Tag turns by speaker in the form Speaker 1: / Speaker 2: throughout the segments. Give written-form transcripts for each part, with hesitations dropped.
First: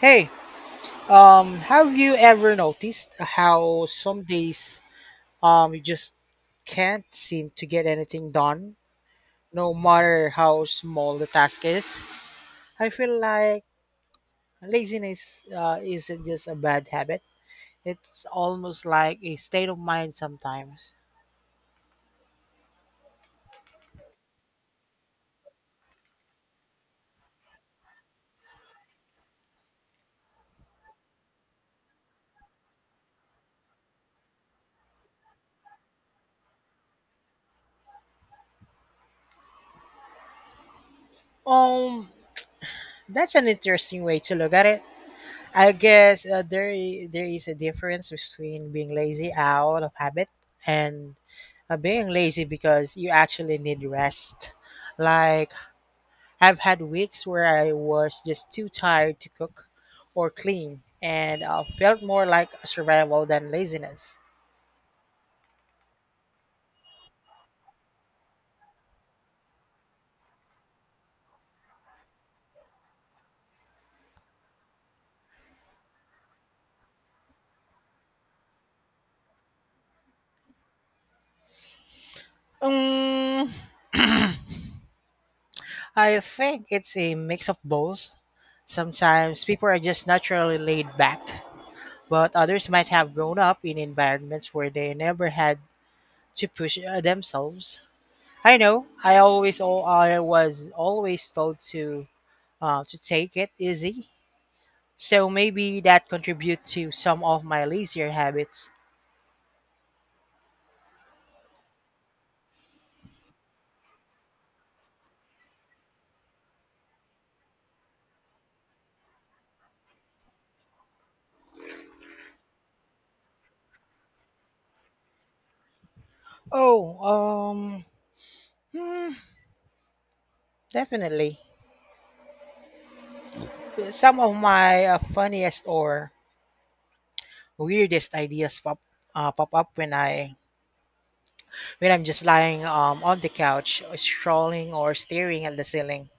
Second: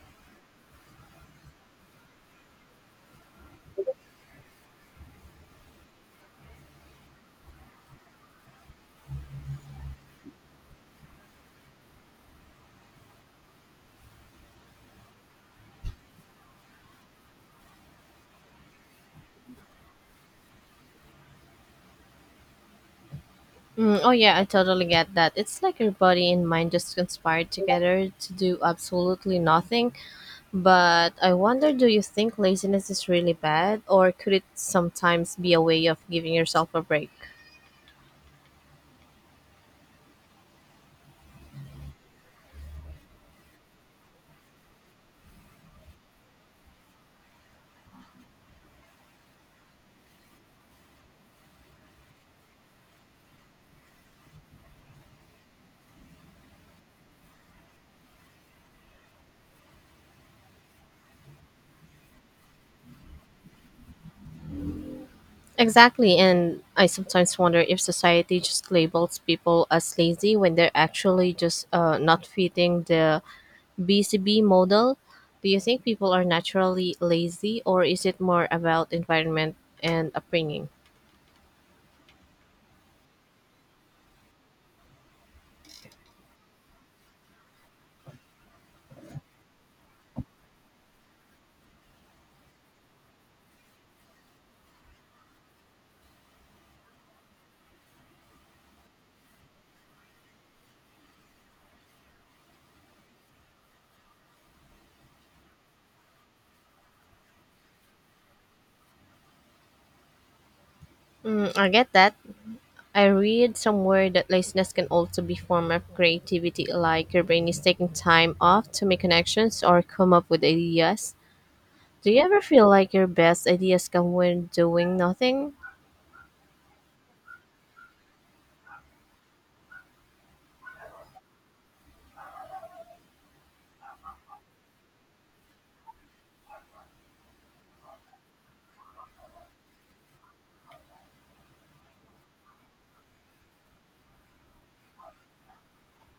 Speaker 1: Hey, have you ever noticed how some days you just can't seem to get anything done, no matter how small the task is? I feel like laziness isn't just a bad habit; it's almost like a state of mind sometimes.
Speaker 2: Mm, oh yeah, I totally get that. It's like your body and mind just conspired together to do absolutely nothing. But I wonder, do you think laziness is really bad or could it sometimes be a way of giving yourself a break?
Speaker 1: Um, that's an interesting way to look at it. I guess there is a difference between being lazy out of habit and being lazy because you actually need rest. Like, I've had weeks where I was just too tired to cook or clean and felt more like a survival than laziness.
Speaker 2: Exactly, and I sometimes wonder if society just labels people as lazy when they're actually just not fitting the BCB model. Do you think people are naturally lazy or is it more about environment and upbringing?
Speaker 1: Um, I think it's a mix of both. Sometimes people are just naturally laid back, but others might have grown up in environments where they never had to push themselves. I know. I was always told to take it easy. So maybe that contribute to some of my lazier habits.
Speaker 2: Mm, I get that. I read somewhere that laziness can also be form of creativity, like your brain is taking time off to make connections or come up with ideas. Do you ever feel like your best ideas come when doing nothing?
Speaker 1: Oh, um, hmm, Definitely. Some of my funniest or weirdest ideas pop up when I'm just lying on the couch, scrolling or staring at the ceiling.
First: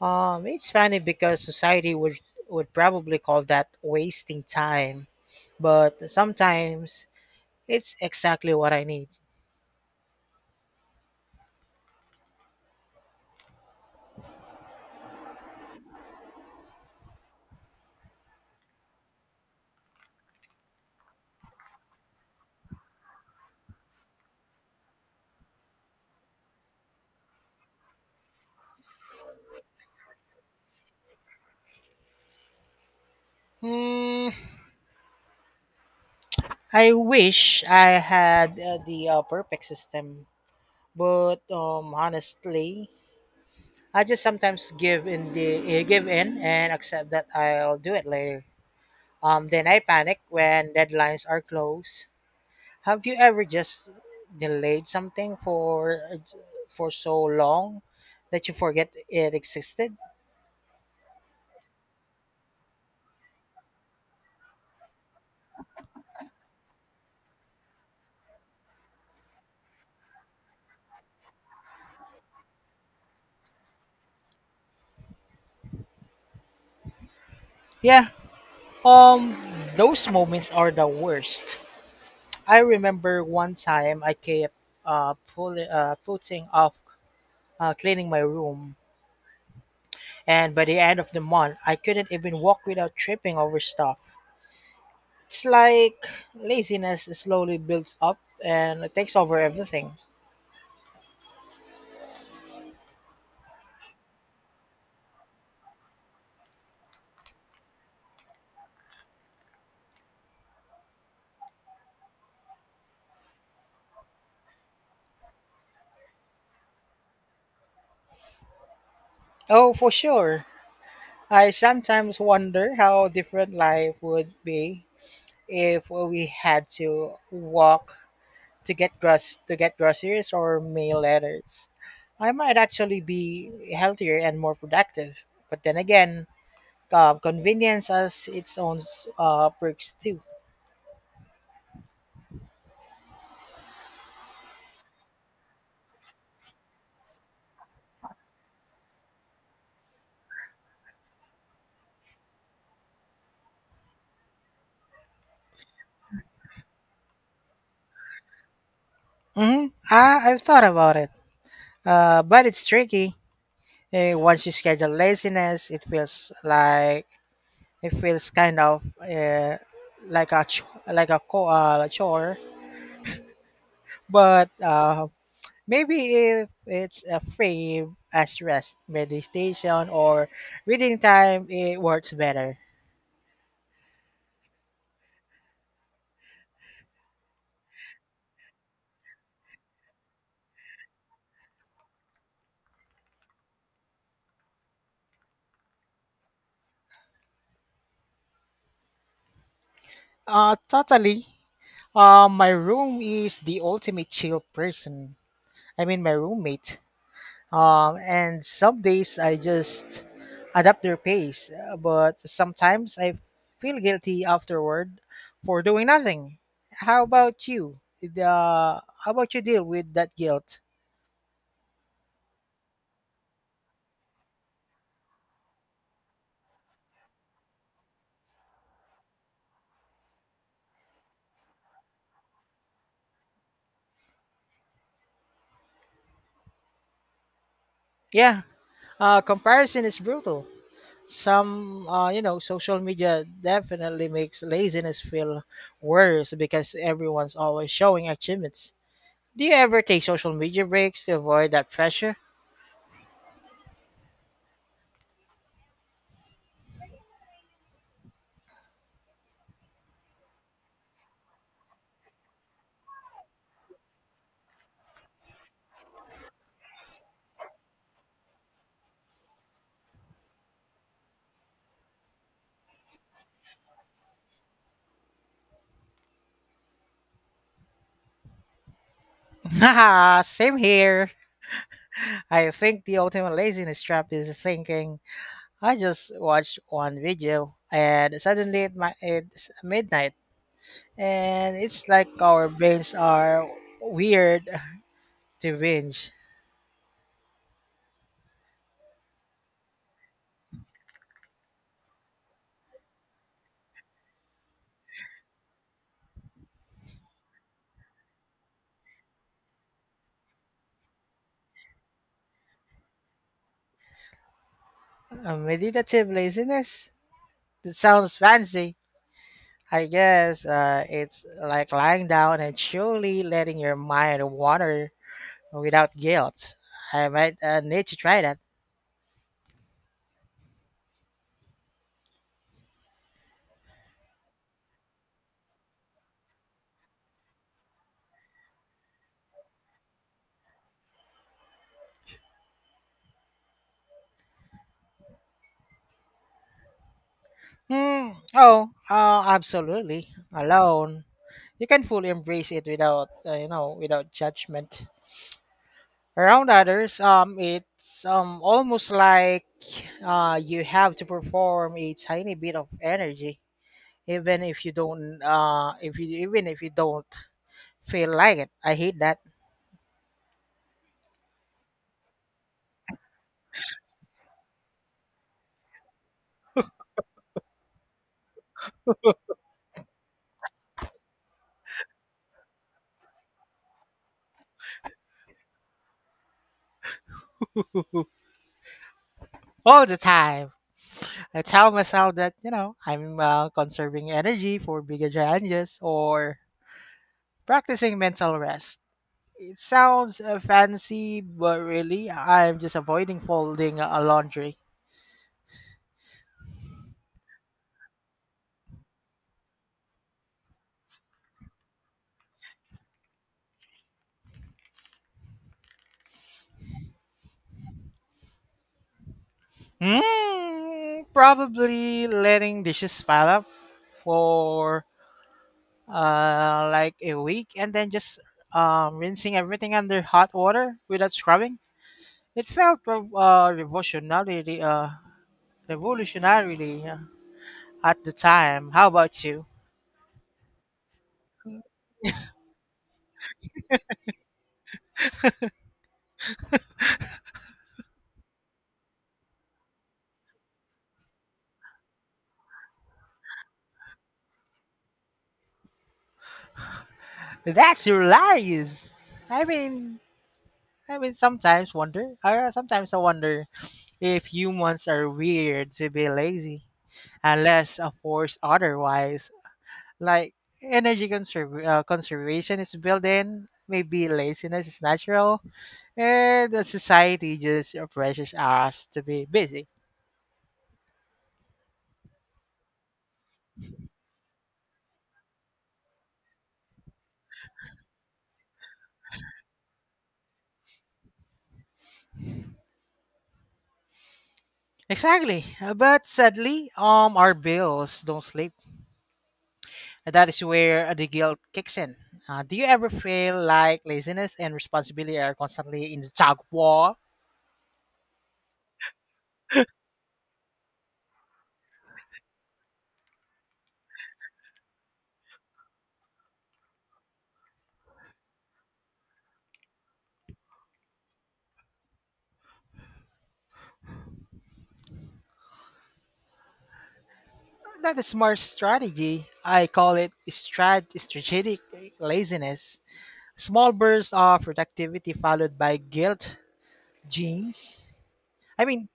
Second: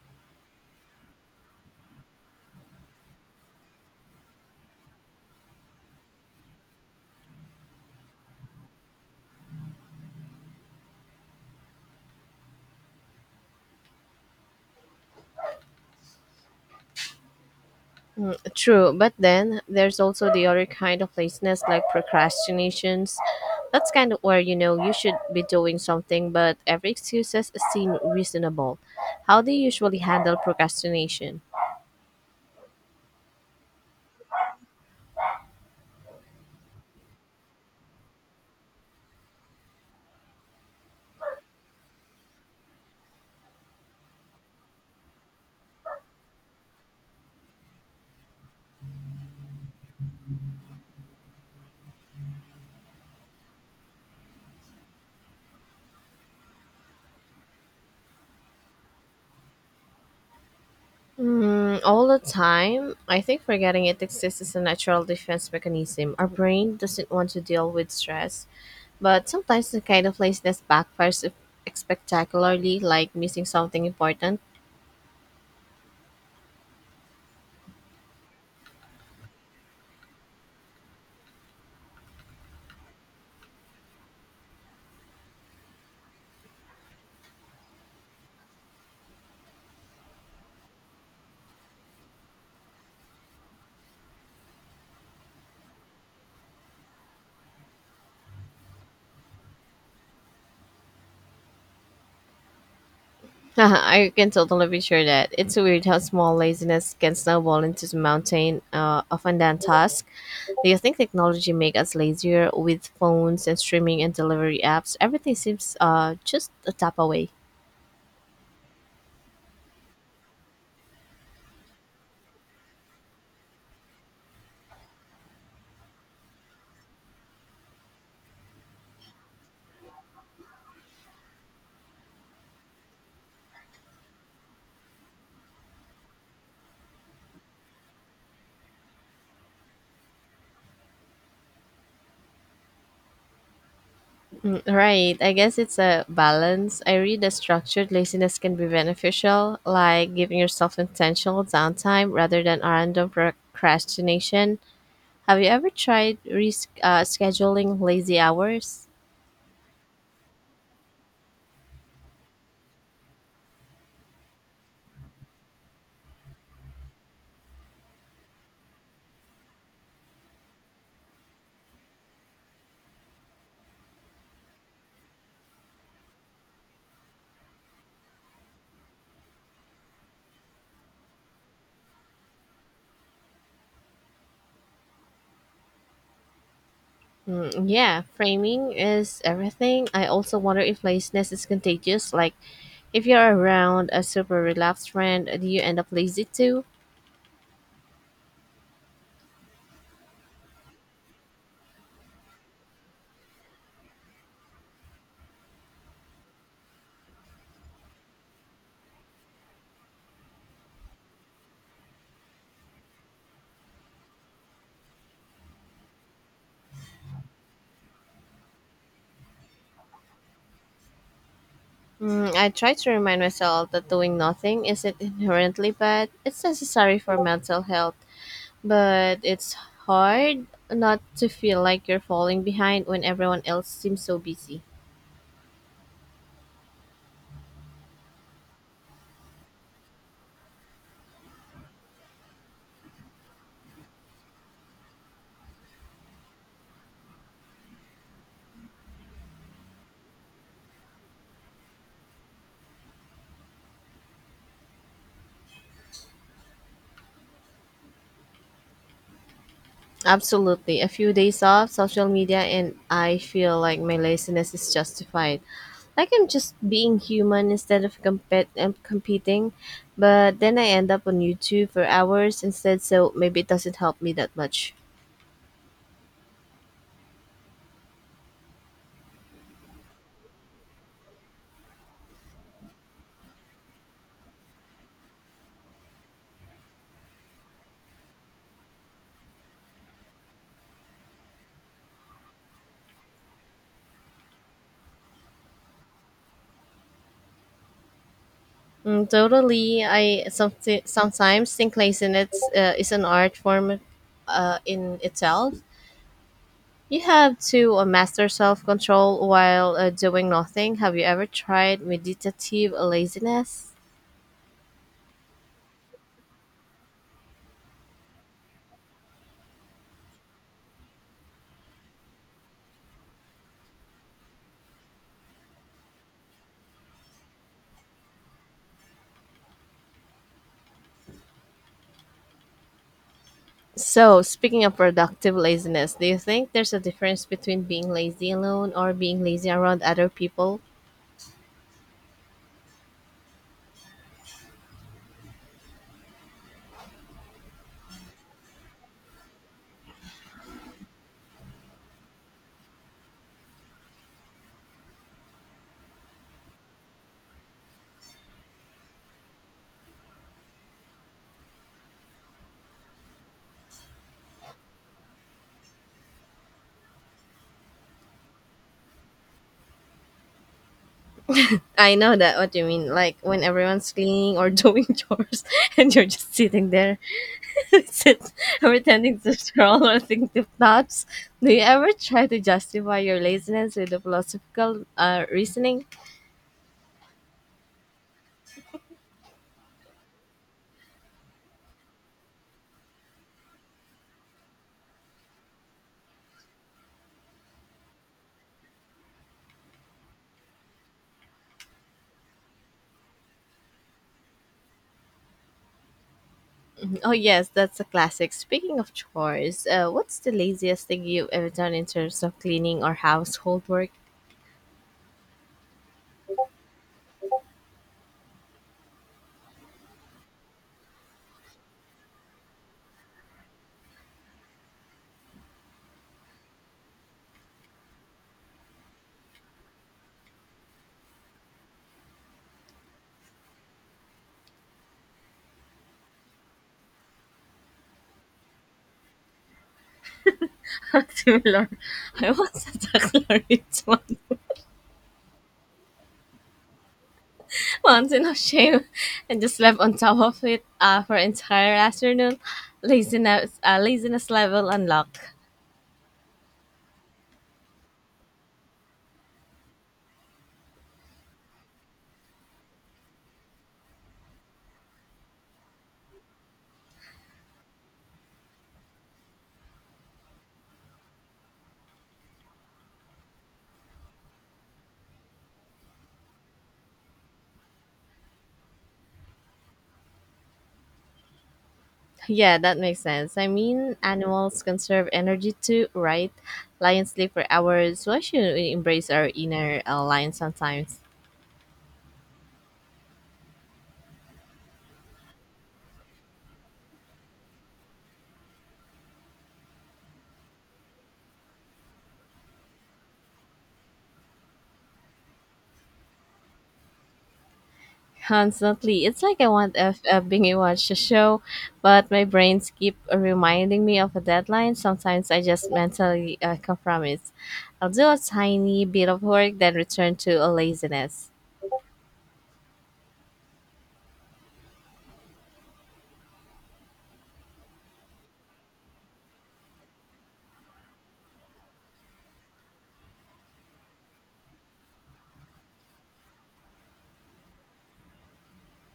Speaker 1: It's funny because society would probably call that wasting time, but sometimes it's exactly what I need.
Speaker 2: True, but then there's also the other kind of laziness, like procrastinations. That's kind of where you know you should be doing something, but every excuse is seem reasonable. How do you usually handle procrastination?
Speaker 1: Hmm, I wish I had the perfect system, but honestly, I just sometimes give in and accept that I'll do it later. Then I panic when deadlines are close. Have you ever just delayed something for so long that you forget it existed?
Speaker 2: Mm, all the time. I think forgetting it exists is a natural defense mechanism. Our brain doesn't want to deal with stress, but sometimes the kind of laziness backfires spectacularly, like missing something important.
Speaker 1: Yeah. Um, those moments are the worst. I remember one time I kept putting off cleaning my room. And by the end of the month, I couldn't even walk without tripping over stuff. It's like laziness slowly builds up and it takes over everything.
Speaker 2: I can totally picture that. It's weird how small laziness can snowball into the mountain of undone task. Do you think technology make us lazier with phones and streaming and delivery apps? Everything seems just a tap away.
Speaker 1: Oh, for sure. I sometimes wonder how different life would be if we had to walk to get groceries or mail letters. I might actually be healthier and more productive. But then again, convenience has its own perks too.
Speaker 2: Right. I guess it's a balance. I read that structured laziness can be beneficial, like giving yourself intentional downtime rather than random procrastination. Have you ever tried scheduling lazy hours?
Speaker 1: Mm-hmm. I've thought about it, but it's tricky. Once you schedule laziness, it feels kind of like a ch- like a co- like chore. But maybe if it's a free as rest, meditation, or reading time, it works better.
Speaker 2: Mm, yeah, framing is everything. I also wonder if laziness is contagious. Like, if you're around a super relaxed friend, do you end up lazy too?
Speaker 1: Totally. My room is the ultimate chill person. I mean, my roommate. And some days I just adapt their pace, but sometimes I feel guilty afterward for doing nothing. How about you? How about you deal with that guilt?
Speaker 2: Mm, I try to remind myself that doing nothing isn't inherently bad, it's necessary for mental health. But it's hard not to feel like you're falling behind when everyone else seems so busy.
Speaker 1: Yeah, comparison is brutal. You know, social media definitely makes laziness feel worse because everyone's always showing achievements. Do you ever take social media breaks to avoid that pressure?
Speaker 2: Absolutely. A few days off social media, and I feel like my laziness is justified. Like I'm just being human instead of competing. But then I end up on YouTube for hours instead, so maybe it doesn't help me that much.
Speaker 1: Haha, same here. I think the ultimate laziness trap is thinking I just watched one video and suddenly it's midnight and it's like our brains are weird to binge.
Speaker 2: Mm, totally. I sometimes think laziness is an art form in itself. You have to master self control while doing nothing. Have you ever tried meditative laziness?
Speaker 1: Meditative laziness? That sounds fancy. I guess it's like lying down and truly letting your mind wander without guilt. I might need to try that.
Speaker 2: So, speaking of productive laziness, do you think there's a difference between being lazy alone or being lazy around other people?
Speaker 1: Hmm. Oh, Absolutely. Alone you can fully embrace it without you know without judgment around others it's almost like you have to perform a tiny bit of energy even if you don't feel like it. I hate that.
Speaker 2: I know that what you mean, like when everyone's cleaning or doing chores and you're just sitting there, sit, pretending to scroll or think deep thoughts. Do you ever try to justify your laziness with a philosophical reasoning?
Speaker 1: All the time. I tell myself that you know I'm conserving energy for bigger challenges or practicing mental rest. It sounds fancy, but really I'm just avoiding folding laundry.
Speaker 2: Oh yes, that's a classic. Speaking of chores, what's the laziest thing you've ever done in terms of cleaning or household work?
Speaker 1: Mm, probably letting dishes pile up for like a week and then just rinsing everything under hot water without scrubbing. It felt revolutionarily at the time. How about you?
Speaker 2: Similar. I once attacked Lawrence one once in a shame and just slept on top of it for entire afternoon. Laziness level unlocked.
Speaker 1: That's hilarious. I mean, I mean, sometimes wonder. I sometimes I wonder if humans are weird to be lazy, unless of course otherwise. Like conservation is built in. Maybe laziness is natural and the society just oppresses us to be busy.
Speaker 2: Yeah, that makes sense. I mean, animals conserve energy too, right? Lions sleep for hours. Why shouldn't we embrace our inner lion sometimes?
Speaker 1: Exactly. But sadly our bills don't sleep. And that is where the guilt kicks in. Uh, do you ever feel like laziness and responsibility are constantly in the tug of war?
Speaker 2: Constantly. It's like I want F binge watch a show, but my brains keep reminding me of a deadline. Sometimes I just mentally compromise. I'll do a tiny bit of work, then return to a laziness.
Speaker 1: Not a smart strategy. I call it strategic laziness. Small bursts of productivity followed by guilt jeans. I mean,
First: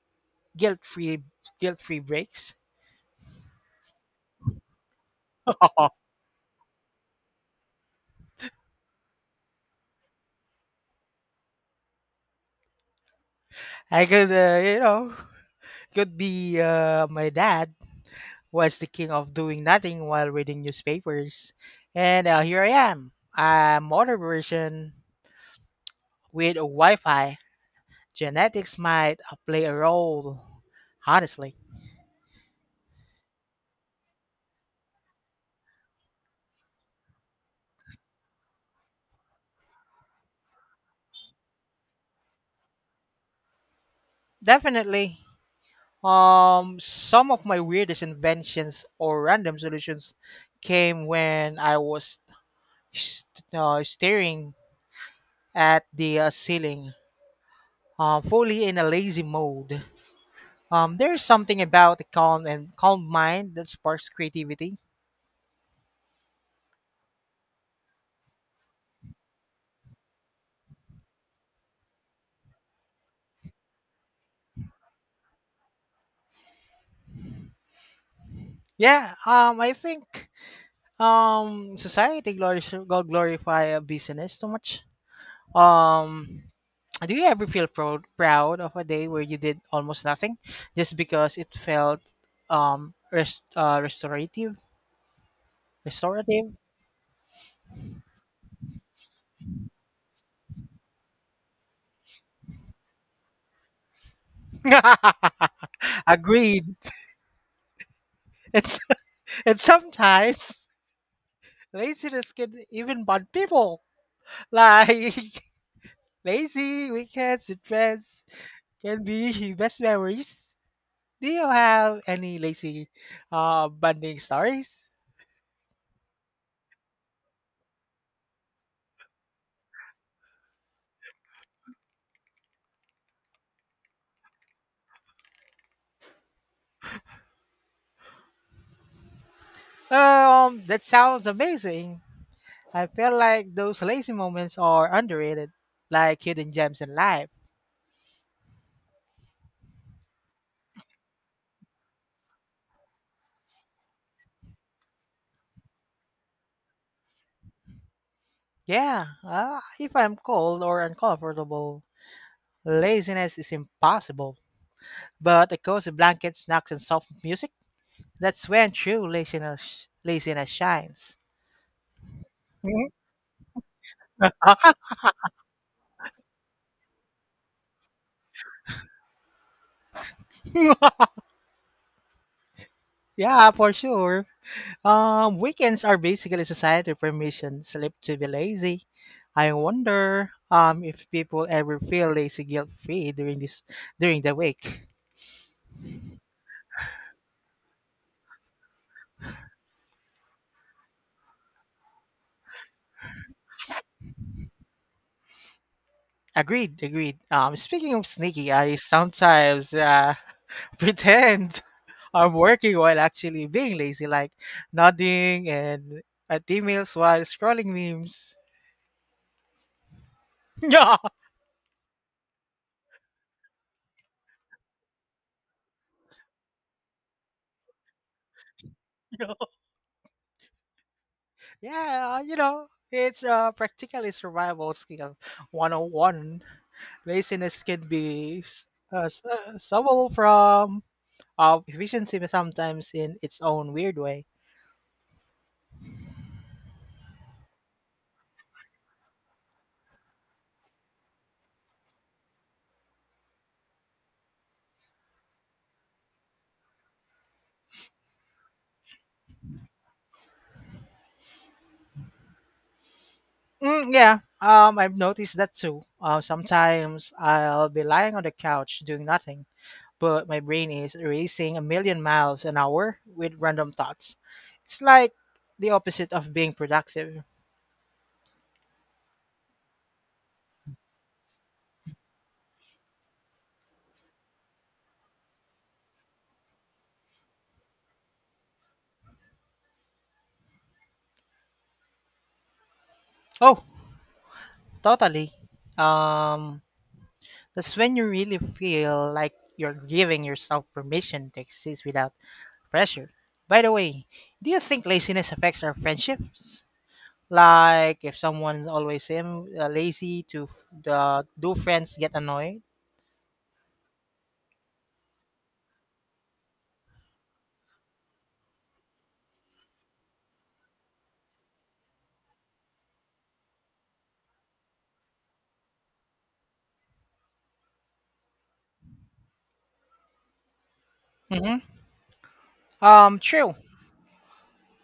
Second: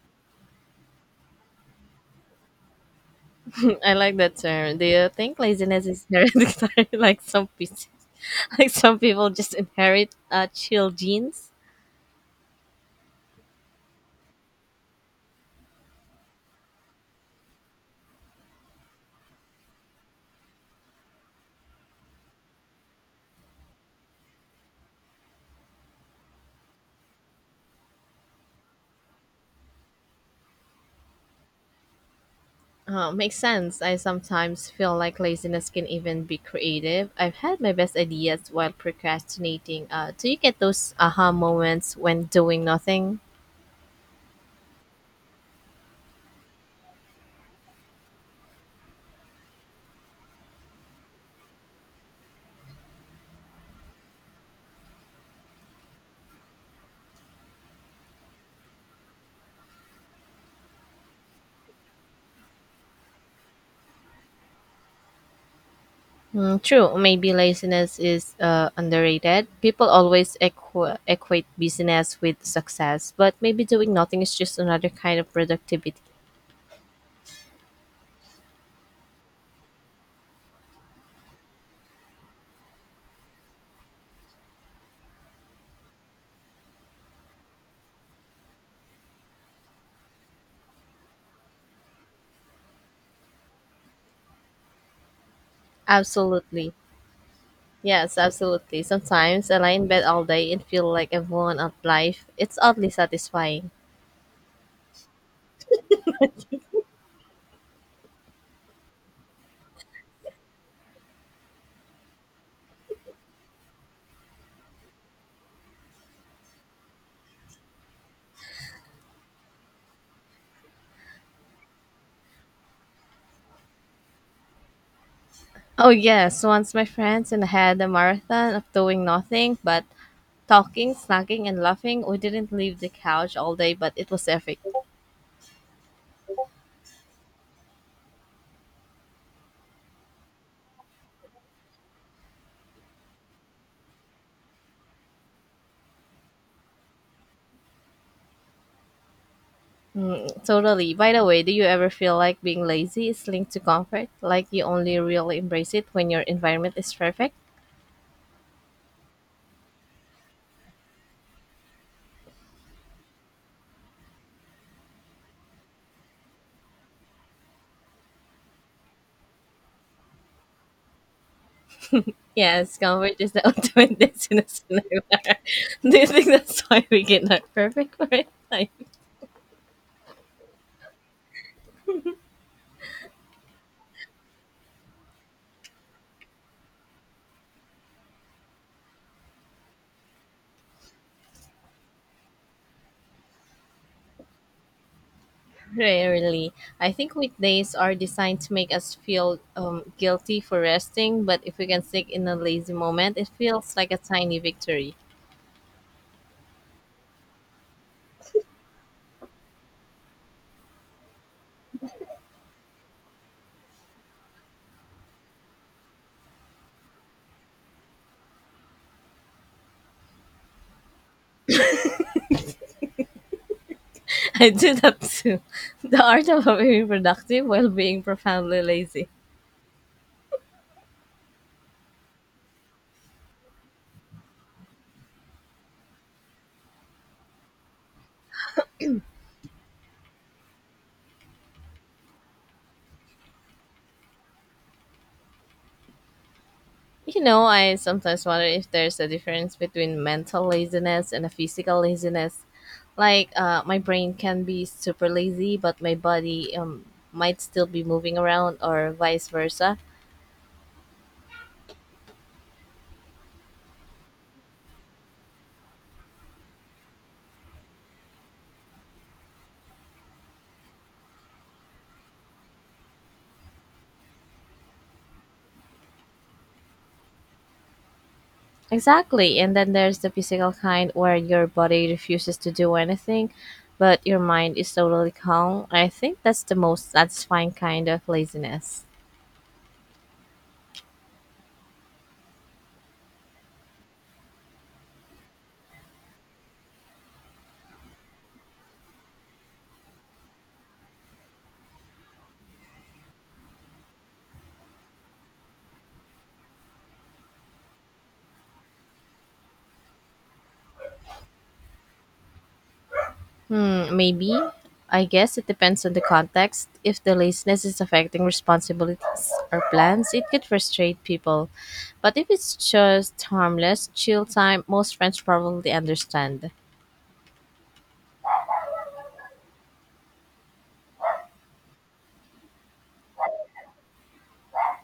Speaker 1: guilt-free, guilt-free breaks.
Speaker 2: I like that term. Do you think laziness is hereditary, like some people just inherit chill genes?
Speaker 1: I could, you know, could be. Uh, my dad was the king of doing nothing while reading newspapers, and here I am, a modern version with Wi-Fi. Genetics might play a role, honestly.
Speaker 2: Makes sense. I sometimes feel like laziness can even be creative. I've had my best ideas while procrastinating. Do you get those aha moments when doing nothing?
Speaker 1: Definitely. Some of my weirdest inventions or random solutions came when I was st- staring at the ceiling, fully in a lazy mode. There's something about a calm mind that sparks creativity.
Speaker 2: Mm, true. Maybe laziness is underrated. People always equate busyness with success, but maybe doing nothing is just another kind of productivity.
Speaker 1: Yeah, I think society glorifies glorify business too much. Um, do you ever feel proud of a day where you did almost nothing just because it felt restorative? Restorative?
Speaker 2: Absolutely. Yes, absolutely. Sometimes I lie in bed all day and feel like I've won at life. It's oddly satisfying.
Speaker 1: Agreed. It's it's sometimes laziness can even bond people. Like lazy weekends and friends can be best memories. Do you have any lazy bonding stories?
Speaker 2: Oh, yes. Once my friends and I had a marathon of doing nothing but talking, snacking, and laughing. We didn't leave the couch all day, but it was epic.
Speaker 1: That sounds amazing. I feel like those lazy moments are underrated, like hidden gems in life.
Speaker 2: Totally. By the way, do you ever feel like being lazy is linked to comfort? Like you only really embrace it when your environment is perfect?
Speaker 1: Yeah, if I'm cold or uncomfortable, laziness is impossible. But a cozy blanket, snacks, and soft music, that's when laziness shines.
Speaker 2: Yes,
Speaker 1: Mhm.
Speaker 2: comfort is the ultimate destination.
Speaker 1: Ah,
Speaker 2: Do you think that's why we get not perfect for it? Like,
Speaker 1: yeah, for sure. Weekends are basically society permission slip to be lazy. I wonder if people ever feel lazy guilt free during the week.
Speaker 2: rarely. I think weekdays are designed to make us feel guilty for resting, but if we can stick in a lazy moment, it feels like a tiny victory.
Speaker 1: Agreed, agreed. Speaking of sneaky, I sometimes pretend I'm working while actually being lazy, like nodding and at emails while scrolling memes.
Speaker 2: I do that too. The art of being productive while being profoundly lazy.
Speaker 1: Yeah. Yeah, you know, it's practically survival skill 101. Laziness can be subtle from efficiency but sometimes in its own weird way.
Speaker 2: You know, I sometimes wonder if there's a difference between mental laziness and a physical laziness. Like, my brain can be super lazy, but my body might still be moving around, or vice versa.
Speaker 1: Mm, yeah, I've noticed that too. Sometimes I'll be lying on the couch doing nothing, but my brain is racing a million miles an hour with random thoughts. It's like the opposite of being productive.
Speaker 2: Exactly. And then there's the physical kind where your body refuses to do anything, but your mind is totally calm. I think that's the most satisfying kind of laziness.
Speaker 1: Oh, totally. Um, That's when you really feel like you're giving yourself permission to exist without pressure. By the way, do you think laziness affects our friendships? Like, if someone's always lazy, to f- the do friends get annoyed?
Speaker 2: Hmm, maybe. I guess it depends on the context. If the laziness is affecting responsibilities or plans, it could frustrate people. But if it's just harmless, chill time, most friends probably understand.
Speaker 1: Mm-hmm. True.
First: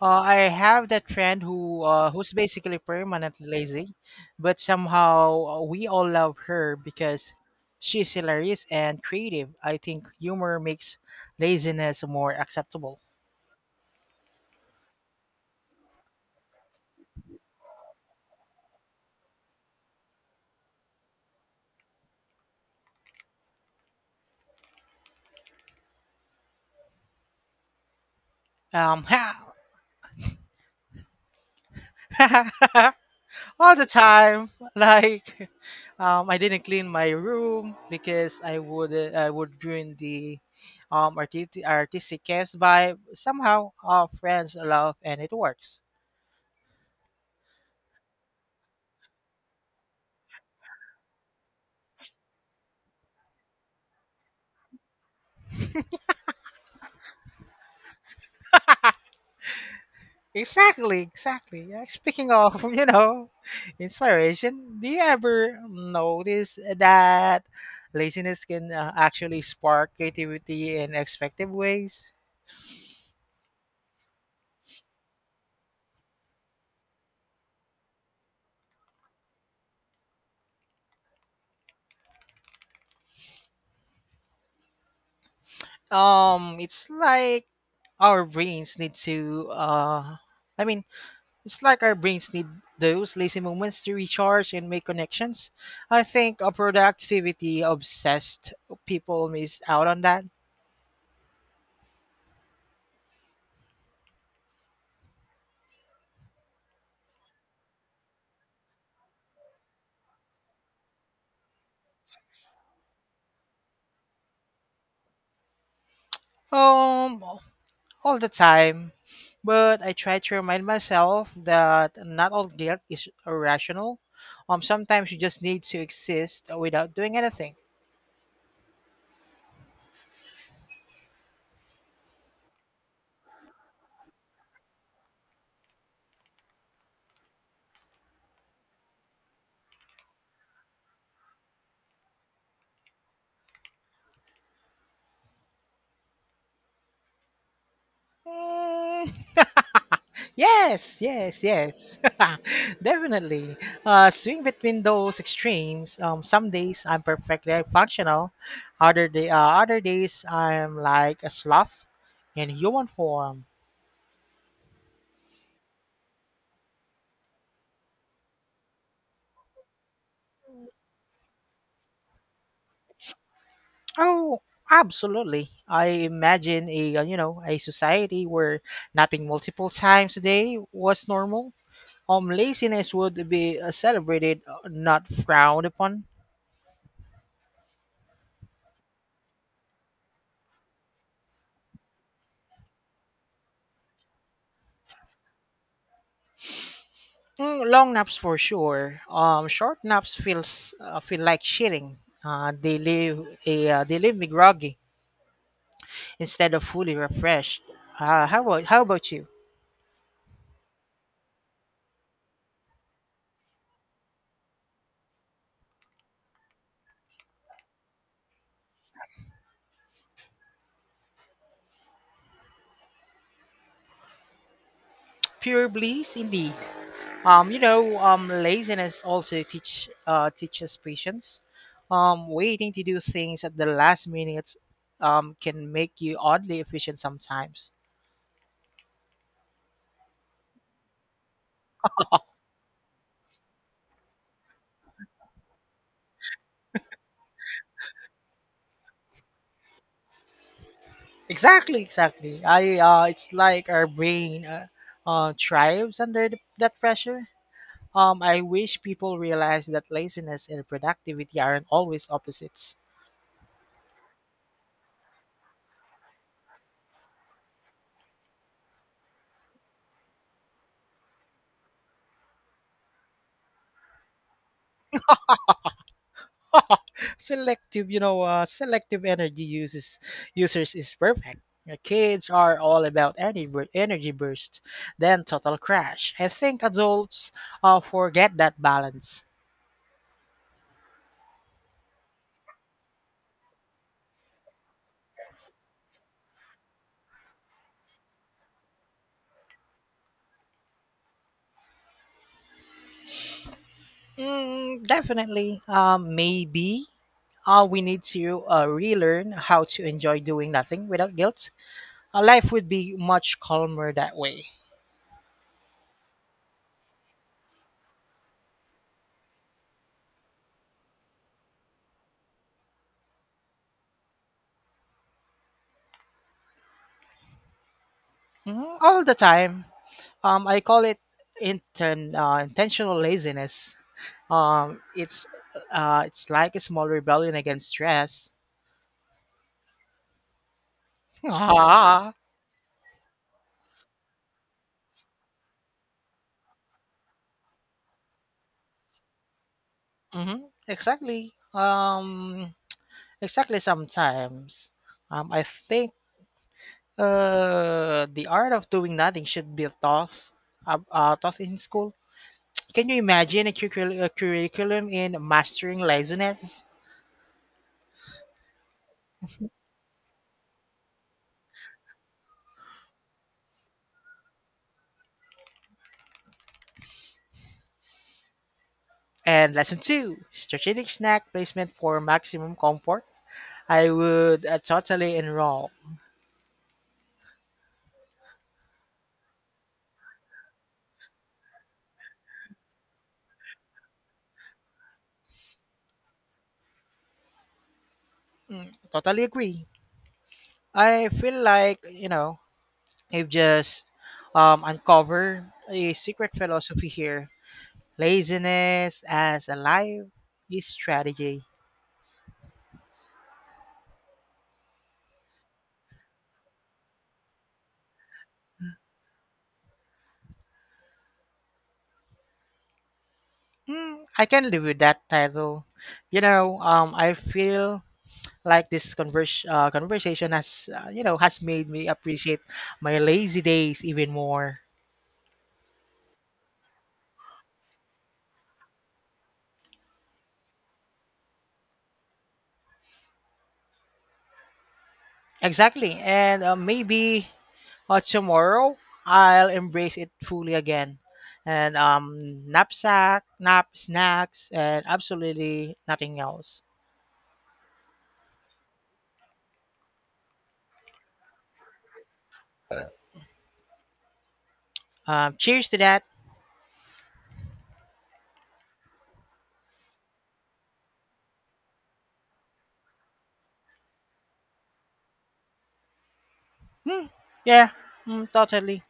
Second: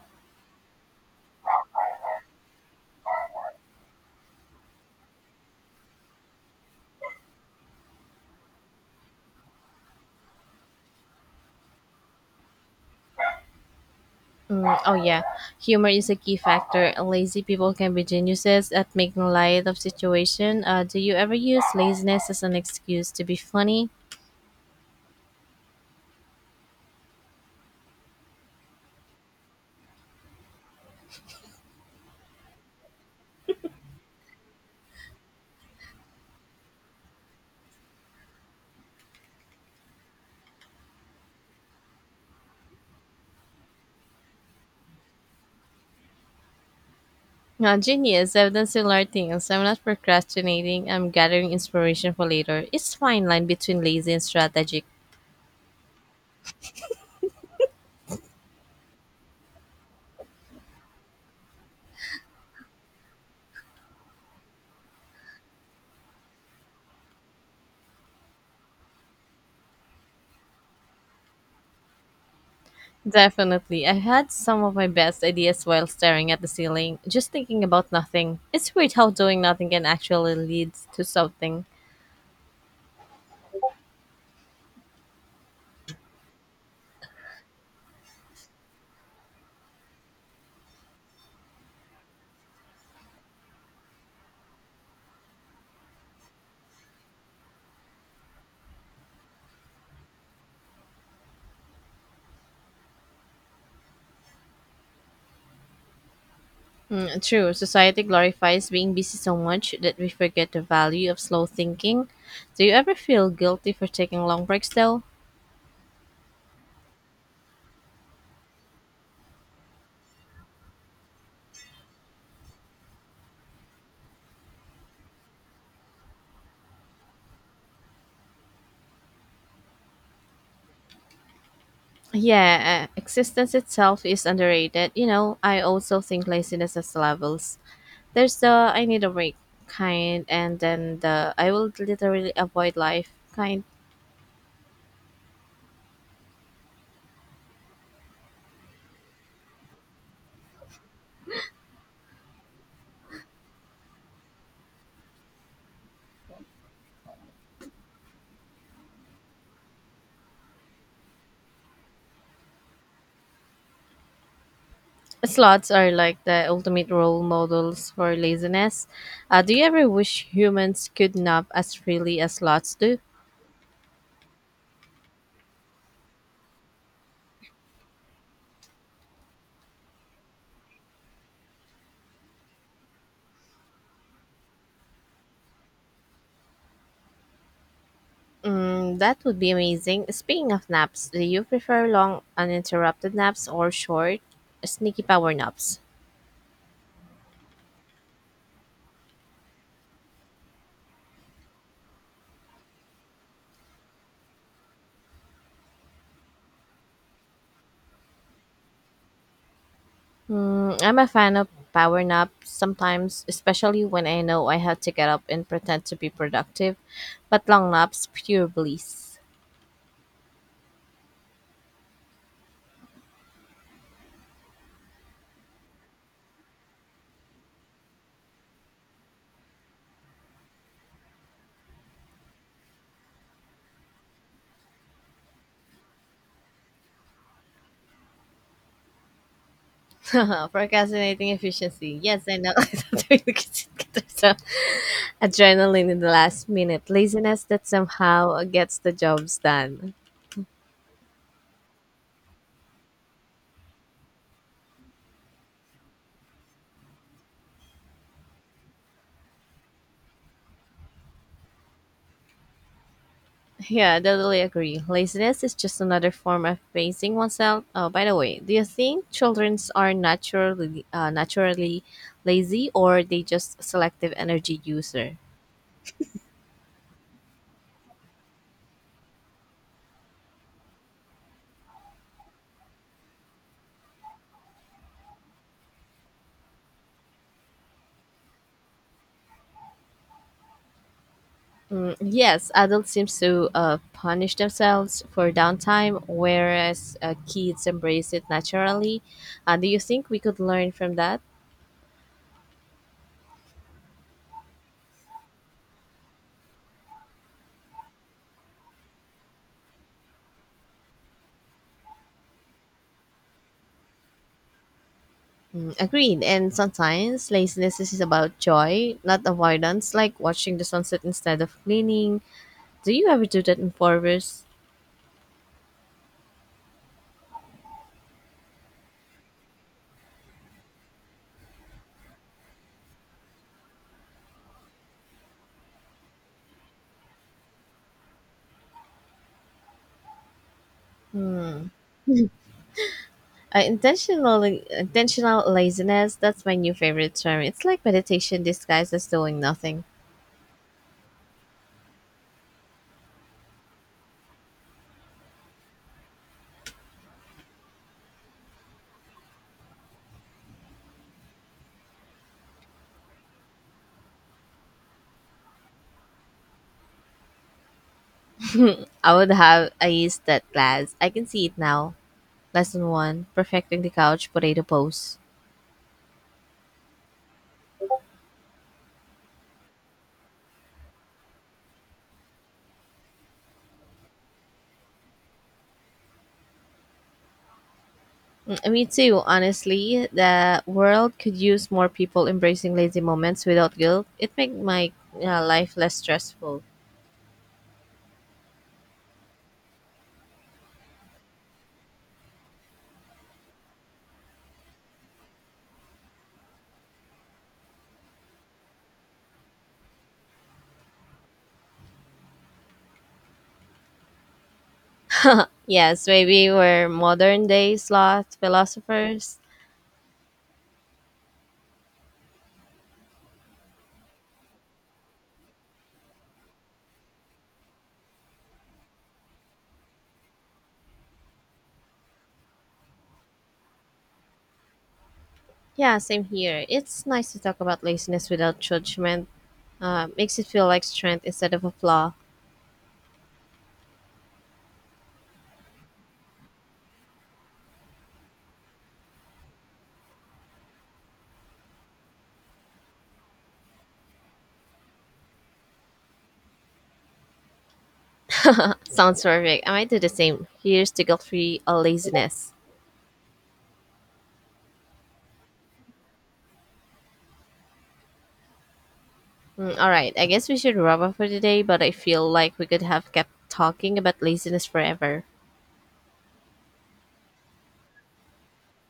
Speaker 1: I have that friend who's basically permanently lazy, but somehow we all love her because she's hilarious and creative. I think humor makes laziness more acceptable.
Speaker 2: Mm, oh yeah, humor is a key factor. Lazy people can be geniuses at making light of situation. Do you ever use laziness as an excuse to be funny?
Speaker 1: um all the time. Like I didn't clean my room because I would ruin the artistic case by somehow. Our friends love and it works.
Speaker 2: Genius, I've done similar things. I'm not procrastinating. I'm gathering inspiration for later. It's fine line between lazy and strategic.
Speaker 1: Exactly, exactly. Yeah, speaking of you know inspiration, do you ever notice that laziness can actually spark creativity in expected ways?
Speaker 2: Definitely, I had some of my best ideas while staring at the ceiling, just thinking about nothing. It's weird how doing nothing can actually lead to something.
Speaker 1: It's like our brains need to I mean, it's like our brains need those lazy moments to recharge and make connections. I think a productivity obsessed people miss out on that.
Speaker 2: Mm, true. Society glorifies being busy so much that we forget the value of slow thinking. Do you ever feel guilty for taking long breaks though?
Speaker 1: Um, all the time. But I try to remind myself that not all guilt is irrational. Um, sometimes you just need to exist without doing anything.
Speaker 2: Yeah, existence itself is underrated. You know, I also think laziness has levels. There's the I need a break kind, and then the I will literally avoid life kind.
Speaker 1: Mm. Yes, yes, yes. Definitely. Swing between those extremes. Some days I'm perfectly functional. Other days I'm like a sloth in human form.
Speaker 2: Slots are like the ultimate role models for laziness. Do you ever wish humans could nap as freely as slots do?
Speaker 1: Oh, absolutely. I imagine a you know a society where napping multiple times a day was normal. Laziness would be celebrated, not frowned upon.
Speaker 2: Mm, that would be amazing. Speaking of naps, do you prefer long uninterrupted naps or short, sneaky power naps?
Speaker 1: Mm, long naps for sure. Short naps feel like cheating. They leave me groggy instead of fully refreshed. How about you?
Speaker 2: Mm, I'm a fan of power naps sometimes, especially when I know I have to get up and pretend to be productive. But long naps, pure bliss.
Speaker 1: Pure bliss indeed. You know, laziness also teaches patience. Waiting to do things at the last minute can make you oddly efficient sometimes.
Speaker 2: Procrastinating efficiency. Yes, I know. So, adrenaline in the last minute. Laziness that somehow gets the jobs done.
Speaker 1: Exactly, exactly. I It's like our brain thrives under that pressure. I wish people realize that laziness and productivity aren't always opposites.
Speaker 2: Yeah, totally agree. Laziness is just another form of pacing oneself. Oh, by the way, do you think childrens are naturally naturally lazy, or they just selective energy user?
Speaker 1: Selective selective energy uses users is perfect. Kids are all about energy burst, then total crash. I think adults forget that balance.
Speaker 2: Mm, yes, adults seem to punish themselves for downtime, whereas kids embrace it naturally. Do you think we could learn from that?
Speaker 1: Mm, definitely. Maybe we need to relearn how to enjoy doing nothing without guilt. Life would be much calmer that way.
Speaker 2: Mm, agreed. And sometimes laziness is about joy, not avoidance, like watching the sunset instead of cleaning. Do you ever do that in forest?
Speaker 1: Mhm, all the time. I call it intentional laziness. Um, it's it's like a small rebellion against stress. Ah.
Speaker 2: Intentional laziness. That's my new favorite term. It's like meditation disguised as doing nothing.
Speaker 1: Mm-hmm. Exactly. Exactly. Sometimes, I think the art of doing nothing should be taught, taught in school. Can you imagine a curriculum in mastering laziness?
Speaker 2: I would have I used that class. I can see it now. Lesson one: perfecting the couch potato pose.
Speaker 1: And lesson two: strategic snack placement for maximum comfort. I would totally enroll.
Speaker 2: Mm, me too. Honestly, the world could use more people embracing lazy moments without guilt. It makes my life less stressful.
Speaker 1: Totally agree. I feel like you know you've just uncovered a secret philosophy here. Laziness as a life is strategy.
Speaker 2: Yes, maybe we're modern day sloth philosophers.
Speaker 1: Hmm, I can live with that title. You know, I feel like this conversation has you know has made me appreciate my lazy days even more.
Speaker 2: Yeah, same here. It's nice to talk about laziness without judgment. Makes it feel like strength instead of a flaw.
Speaker 1: Exactly. And maybe tomorrow I'll embrace it fully again. And knapsack, nap, snacks, and absolutely nothing else.
Speaker 2: Sounds perfect. I might do the same. Here's to guilt-free laziness.
Speaker 1: Cheers to that.
Speaker 2: Mm, all right, I guess we should wrap up for today, but I feel like we could have kept talking about laziness forever.
Speaker 1: Hmm. Yeah, totally.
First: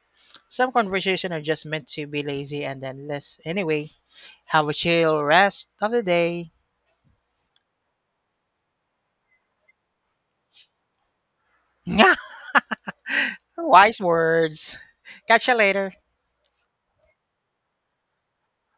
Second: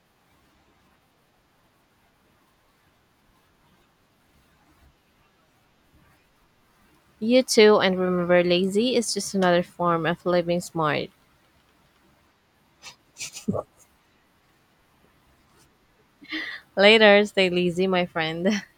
Speaker 1: Some conversation are just meant to be lazy and then less. Anyway, have a chill rest of the day.
Speaker 2: You too, and remember, lazy is just another form of living smart.
Speaker 1: Wise words. Catch you later.
Speaker 2: Later, stay lazy, my friend.